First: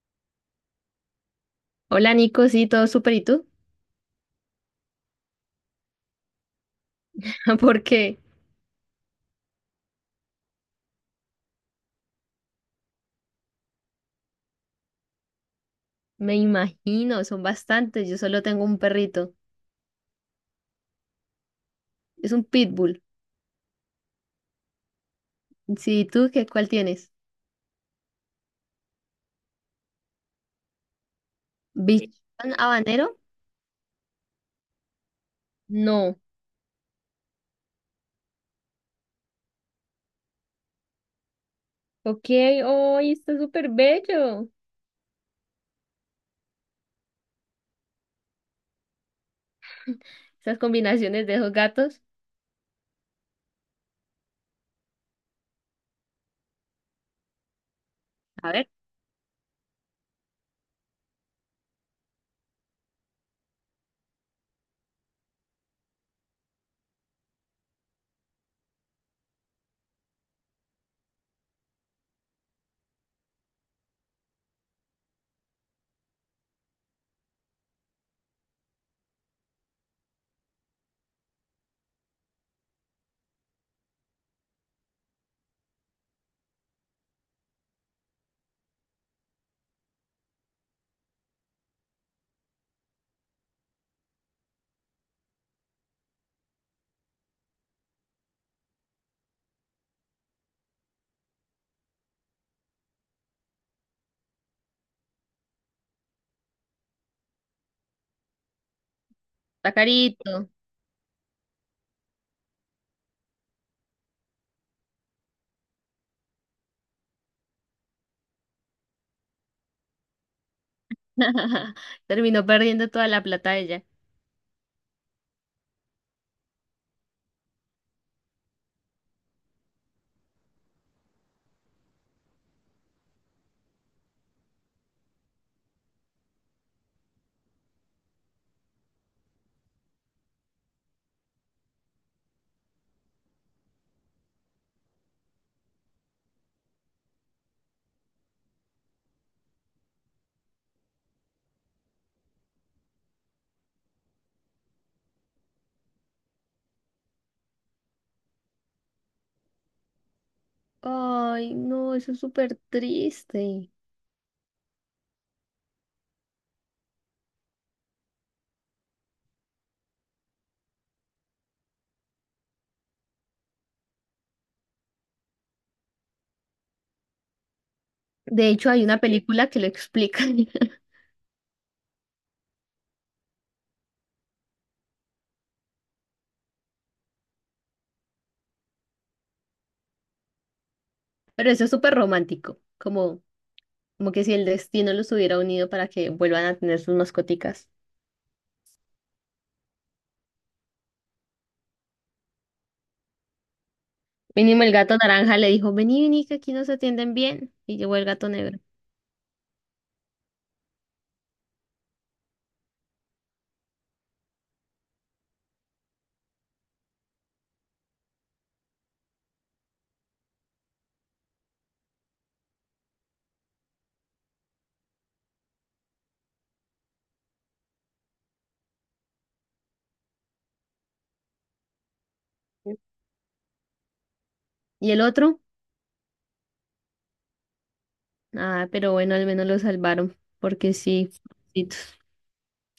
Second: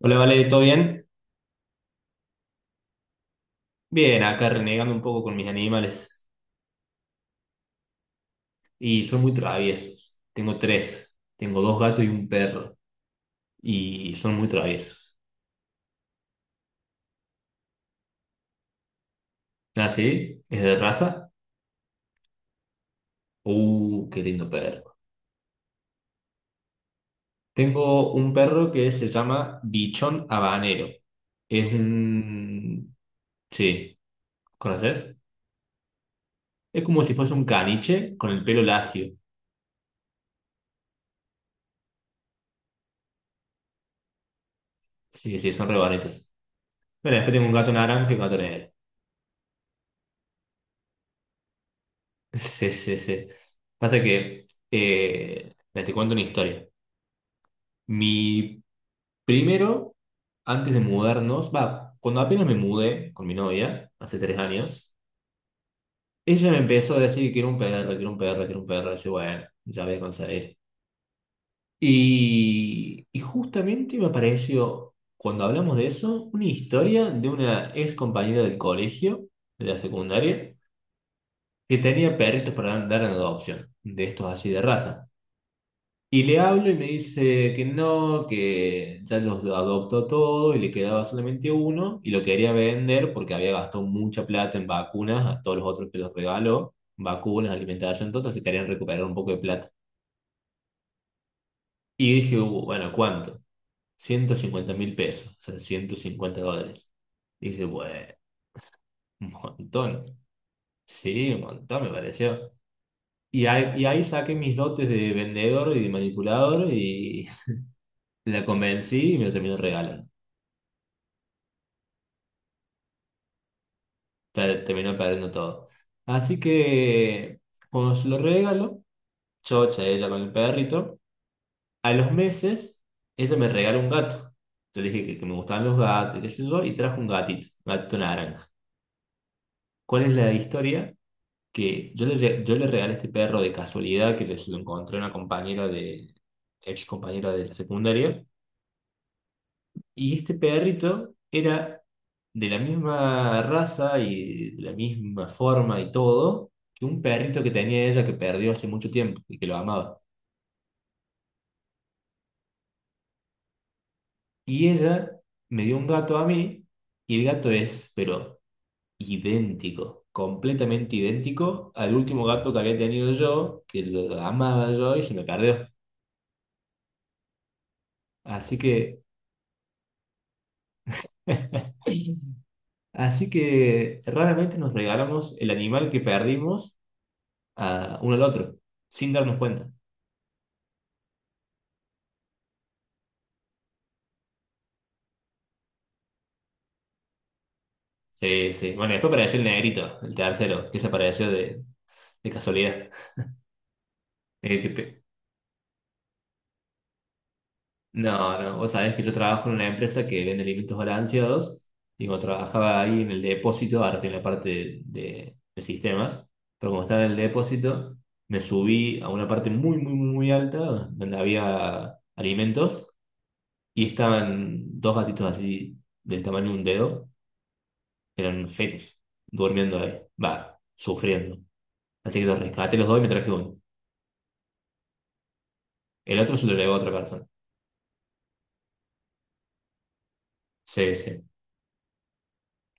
Hola, Vale, ¿todo bien? Hola Nico, sí, todo súper, ¿y tú? Bien, acá renegando un poco con mis animales. Porque Y son muy traviesos. Tengo tres. Tengo dos gatos y un perro. Y son muy traviesos. me imagino, son bastantes, yo solo tengo un perrito, ¿Ah, sí? ¿Es de raza? es un pitbull. Qué lindo perro. Sí, ¿y tú qué, ¿cuál tienes? Tengo un perro que se llama Bichón Habanero. Es ¿Bichón un... habanero? Sí, ¿conoces? No. Es como si fuese un caniche con el pelo lacio. Ok, hoy está súper bello. Sí, sí, son re bonitos. Bueno, después tengo un gato naranja y un gato negro. Esas combinaciones de esos gatos. Sí, sí, sí. Pasa que, mira, te cuento una historia. A Mi ver, Primero, antes de mudarnos, va, cuando apenas me mudé con mi novia, hace 3 años, ella me empezó a decir que quiero un perro, quiero un perro, quiero un perro. Y yo, bueno, ya voy a conseguir. Y justamente me apareció, cuando hablamos de eso, una historia de una ex compañera del colegio, de la secundaria, que tenía perritos para dar en adopción, de estos así de raza. Y le hablo y me dice que no, que ya los adoptó todo y le quedaba solamente uno y lo quería vender porque había gastado mucha plata en vacunas a todos los otros que los regaló, vacunas, alimentación, todo, se querían recuperar un poco de plata. Y dije, bueno, ¿cuánto? 150.000 pesos, o sea, 150 dólares". Dije, bueno, un está montón. carito. Sí, un montón me pareció. Y ahí saqué mis dotes de vendedor y de manipulador y la convencí y me lo terminó regalando. Terminó perdiendo toda la plata ella. Terminó perdiendo todo. Así que cuando se lo regalo, chocha ella con el perrito, a los meses ella me regaló un gato. Yo le dije que me gustaban los gatos y qué sé yo, y trajo un gatito naranja. ¿Cuál es la historia? Que yo le regalé este perro de casualidad se lo encontré a una compañera de, ex compañera de la secundaria. Y este perrito era de la misma raza y de la misma forma y todo que un perrito que tenía ella que perdió hace mucho tiempo y que lo amaba. Ay, no, eso es súper triste. Y ella me dio un gato a mí y el gato es, pero idéntico, completamente idéntico al último gato que había tenido yo, que lo amaba yo y se me perdió. De Así hecho, hay una que... película que lo explica. Así que raramente nos regalamos el animal que perdimos a uno al otro, sin darnos cuenta. Pero eso es súper romántico, como que si el destino los hubiera unido para que vuelvan a tener sus mascoticas. Sí, sí. Bueno, y después apareció el negrito, el tercero, que desapareció de casualidad. El Mínimo que el gato pe- naranja le dijo, vení, vení, que aquí nos atienden bien. Y llegó el gato No, no, negro. vos sabés que yo trabajo en una empresa que vende alimentos balanceados y cuando trabajaba ahí en el depósito, ahora estoy en la parte de sistemas, pero como estaba en el depósito, me subí a una parte muy, muy, muy, muy alta donde había alimentos y estaban dos gatitos así del tamaño de un dedo, eran fetos, durmiendo ahí, va, sufriendo. Así que los rescaté los dos y me traje uno. ¿Y el otro? El otro se lo llevó a otra persona. Ah, pero bueno, al menos lo salvaron, porque Sí, sí, sí. pobrecitos.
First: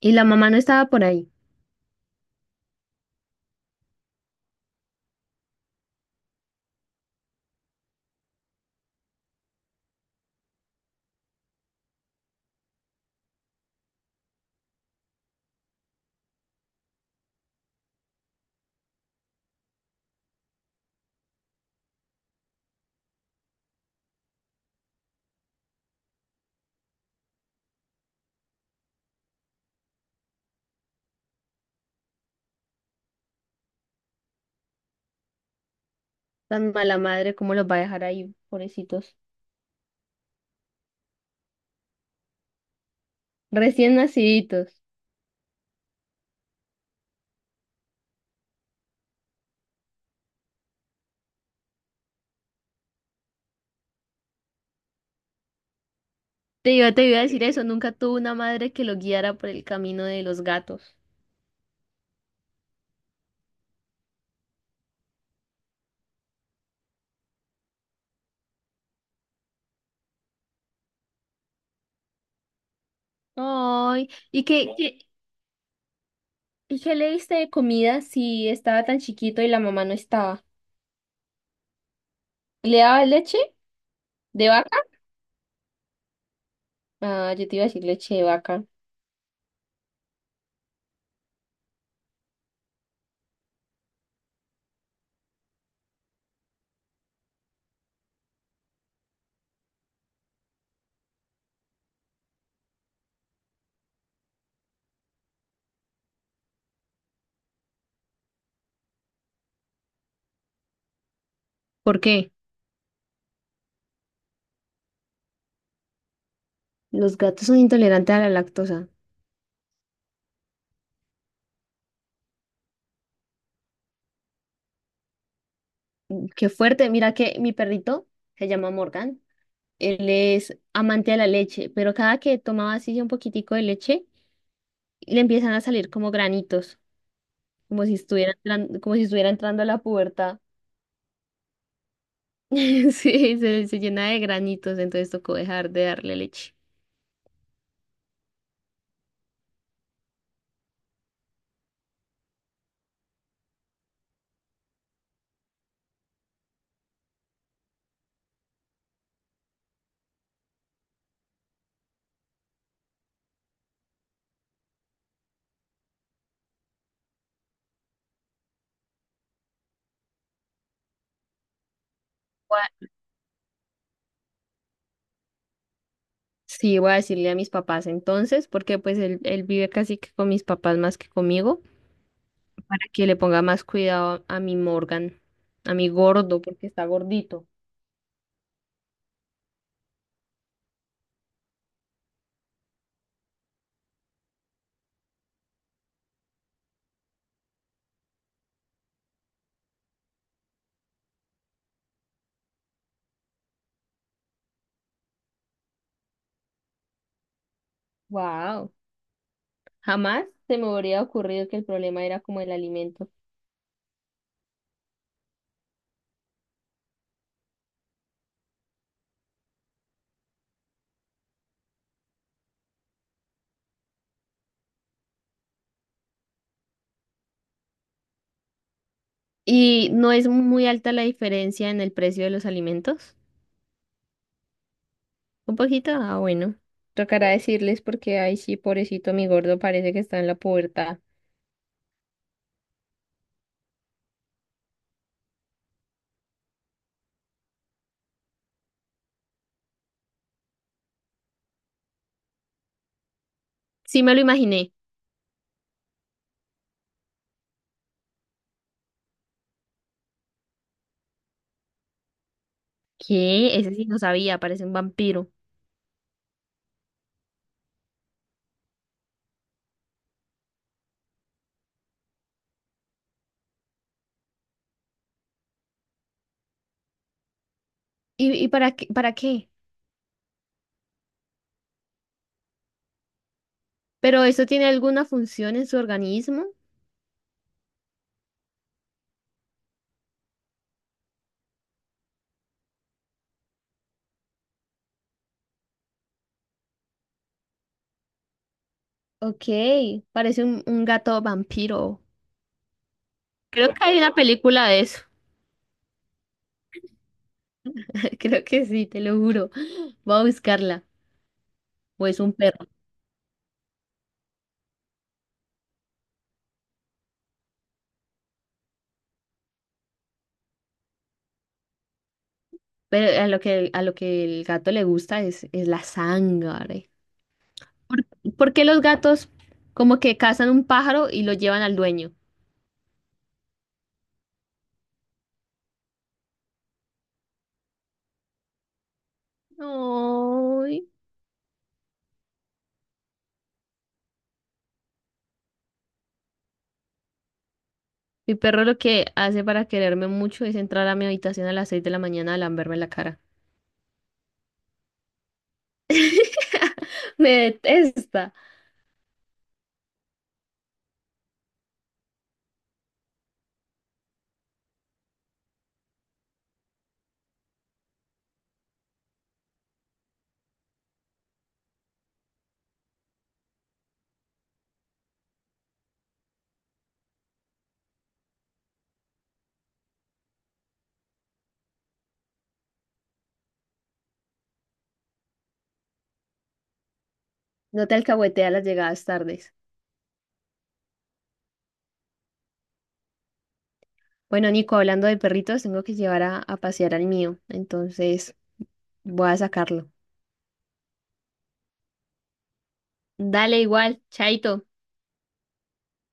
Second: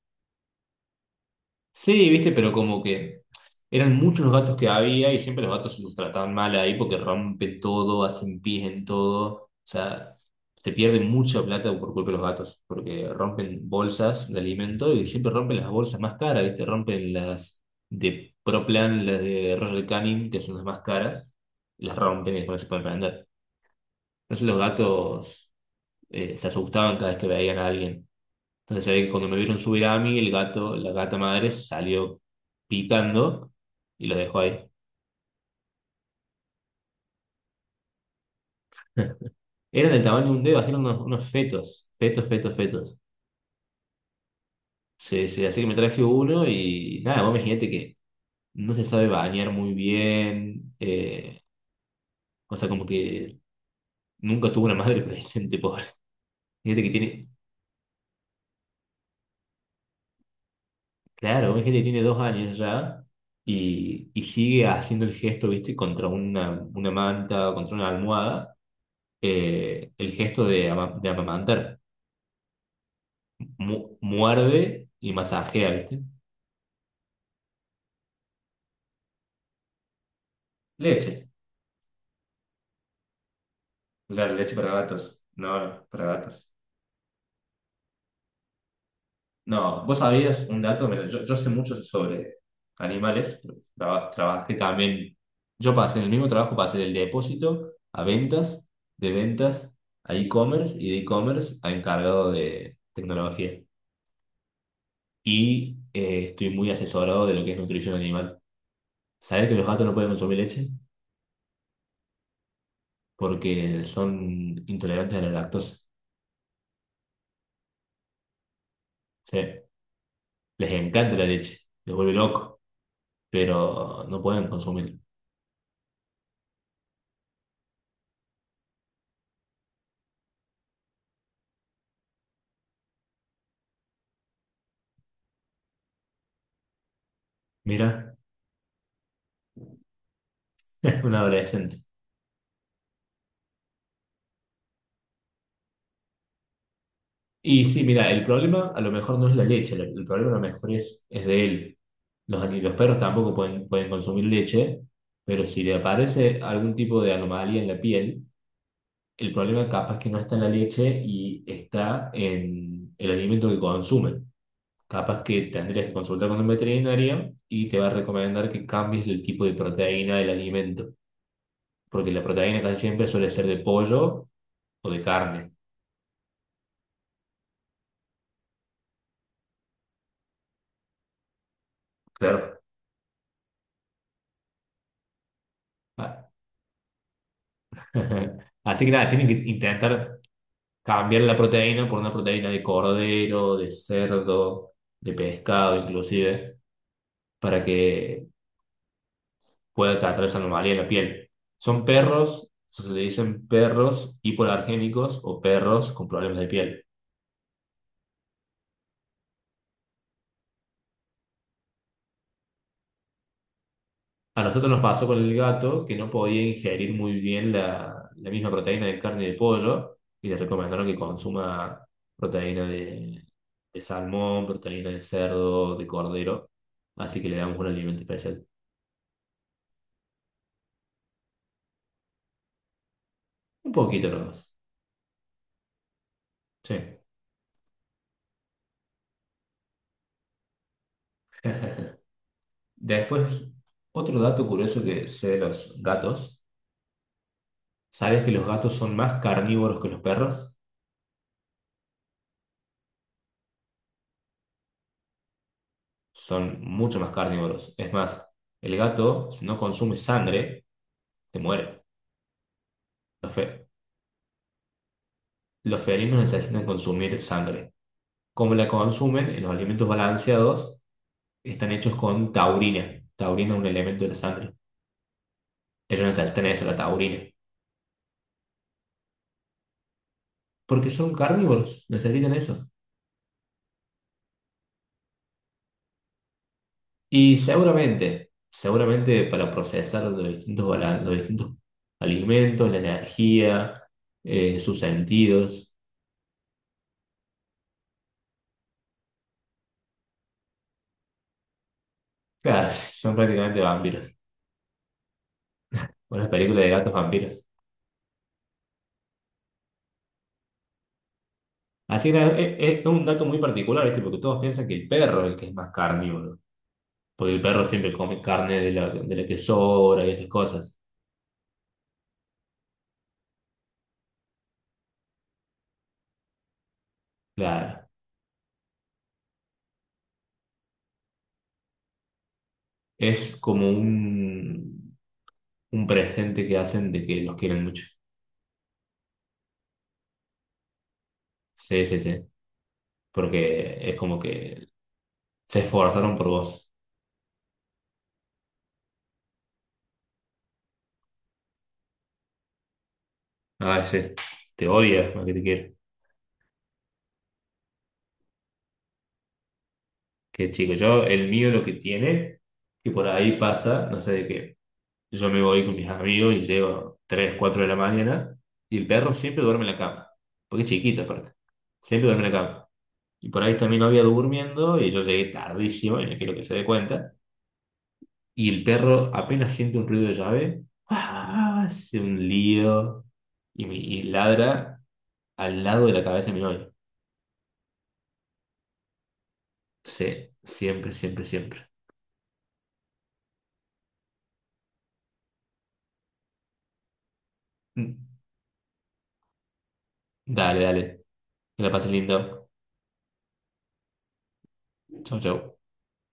Y la mamá no estaba por ahí. Sí, viste, pero como que eran muchos los gatos que había y siempre los gatos se los trataban mal ahí porque rompen todo, hacen pis en todo. O sea, te pierden mucha plata por culpa de los gatos, porque rompen bolsas de alimento y siempre rompen las bolsas más caras, viste, rompen las de Proplan, las de Royal Canin, que son las más caras, las rompen y después se pueden vender. Entonces los gatos se asustaban cada vez que veían a alguien. Entonces se ve que cuando me vieron subir a mí, el gato, la gata madre salió pitando y los dejó ahí. Tan mala madre, ¿cómo los va a dejar ahí, pobrecitos? Eran del tamaño de un dedo, así eran unos, unos fetos, fetos, fetos, fetos. Recién naciditos. Sí, sí, así que me traje uno y nada, vos imagínate que no se sabe bañar muy bien, o sea, como que nunca tuvo una madre presente, pobre. Te Fíjate que iba, te iba a tiene, decir eso, nunca tuvo una madre que lo guiara por el camino de los gatos. claro, hay gente que tiene 2 años ya y sigue haciendo el gesto, viste, contra una manta, contra una almohada. El gesto de amamantar. Ay, Muerde y masajea, ¿viste? ¿y qué le diste de comida si estaba tan chiquito y la mamá no estaba? Leche. ¿Le daba leche Claro, de leche para vaca? gatos. No, no, para gatos. Ah, yo te iba a decir leche de vaca. No, vos sabías un dato. Mira, yo sé mucho sobre animales, pero trabajé también, yo pasé en el mismo trabajo, pasé del depósito a ventas, de ventas a e-commerce y de e-commerce a encargado de tecnología. Y estoy muy asesorado de lo que es nutrición animal. ¿Sabés que los gatos no pueden consumir leche? ¿Por qué? Porque son intolerantes a la lactosa. Los gatos son intolerantes a la lactosa. Sí, les encanta la leche, les vuelve loco, pero no pueden consumir. Qué fuerte. Mira que mi perrito se llama Morgan. Él es amante de la leche, pero cada que tomaba así un poquitico de leche, le empiezan a salir como granitos, Mira, como si estuviera entrando a la pubertad. es un adolescente. Sí, se llena de granitos, entonces tocó dejar de darle leche. Y sí, mira, el problema a lo mejor no es la leche, el problema a lo mejor es de él. Los perros tampoco pueden, pueden consumir leche, pero si le aparece algún tipo de anomalía en la piel, el problema capaz que no está en la leche y está en el alimento que consumen. Capaz que tendrías que consultar con un veterinario y te va a recomendar que cambies el tipo de proteína del alimento, porque la Voy proteína casi a- siempre suele ser de pollo o de carne. Sí, voy a decirle a mis papás entonces, porque pues él vive casi que con mis papás más que conmigo, Claro. para que le ponga más cuidado a mi Morgan, a mi Ah. gordo, porque está gordito. Así que nada, tienen que intentar cambiar la proteína por una proteína de cordero, de cerdo, de pescado inclusive, para que pueda tratar esa anomalía en la piel. Son perros, se le dicen perros hipoalergénicos o perros con problemas de piel. Wow, jamás se me habría ocurrido que el problema era como el alimento. A nosotros nos pasó con el gato que no podía ingerir muy bien la, la misma proteína de carne de pollo y le recomendaron que consuma proteína de salmón, proteína de cerdo, de cordero. Así que le damos un alimento especial. ¿Y no es muy alta la diferencia en el precio de los alimentos? Un poquito nomás. Un poquito, ah, bueno. Sí. Tocará decirles porque, ay, sí, pobrecito, mi gordo parece que está en la pubertad. Después, otro dato curioso que sé de los gatos. ¿Sabes que los gatos son más carnívoros que los perros? Sí, me lo imaginé. Son mucho más carnívoros. Es más, el gato, si no consume sangre, se muere. Lo ¿Qué? fe- Ese sí no sabía, parece un vampiro. Los felinos necesitan consumir sangre. Como la consumen? En los alimentos balanceados están hechos con taurina. Taurina es un elemento de la sangre. Ellos necesitan eso, la taurina. ¿Y para qué? Porque son carnívoros, necesitan eso. ¿Pero eso tiene alguna función en su organismo? Y seguramente, seguramente para procesar los distintos, los distintos alimentos, la energía, sus sentidos. Ok, parece un gato vampiro. Claro, son prácticamente Creo que hay vampiros. una película de eso. Una película de gatos vampiros. Creo que sí, te lo juro. Voy a buscarla. O Así es que es, un perro. Es un dato muy particular, ¿viste? Porque todos piensan que el perro es el que es más carnívoro. Porque el perro siempre come carne de la que sobra y esas cosas. Pero a lo que el gato le gusta es la sangre. Claro. ¿Por, por qué los gatos como que cazan un pájaro y lo llevan al dueño? Es como un presente que hacen de que los quieren mucho. Ay, Sí, sí, sí. Porque es como que se esforzaron por vos. mi perro lo que hace para quererme mucho es entrar a mi habitación a las 6 de la mañana a lamberme la cara. A veces te odia más que te quiere. Me detesta. Que chico, yo, el mío lo que tiene, que por ahí pasa, no sé de qué. Yo me voy con mis amigos y llego 3 o 4 de la mañana y el perro siempre duerme en la cama. Porque es chiquito aparte. Siempre duerme en la cama. Y por ahí está mi novia durmiendo y yo llegué tardísimo y no quiero que se dé cuenta. Y el perro apenas siente un ruido de llave, ¡ah! Hace un lío y, y ladra al lado de la cabeza de mi novia. No te alcahuetea las llegadas tardes. Sí, siempre, siempre, siempre. Bueno, Nico, hablando de perritos, tengo que llevar a pasear al mío, Mm. entonces voy a sacarlo. Dale, dale. Que la pases lindo. Dale igual, chaito. Chau, chau.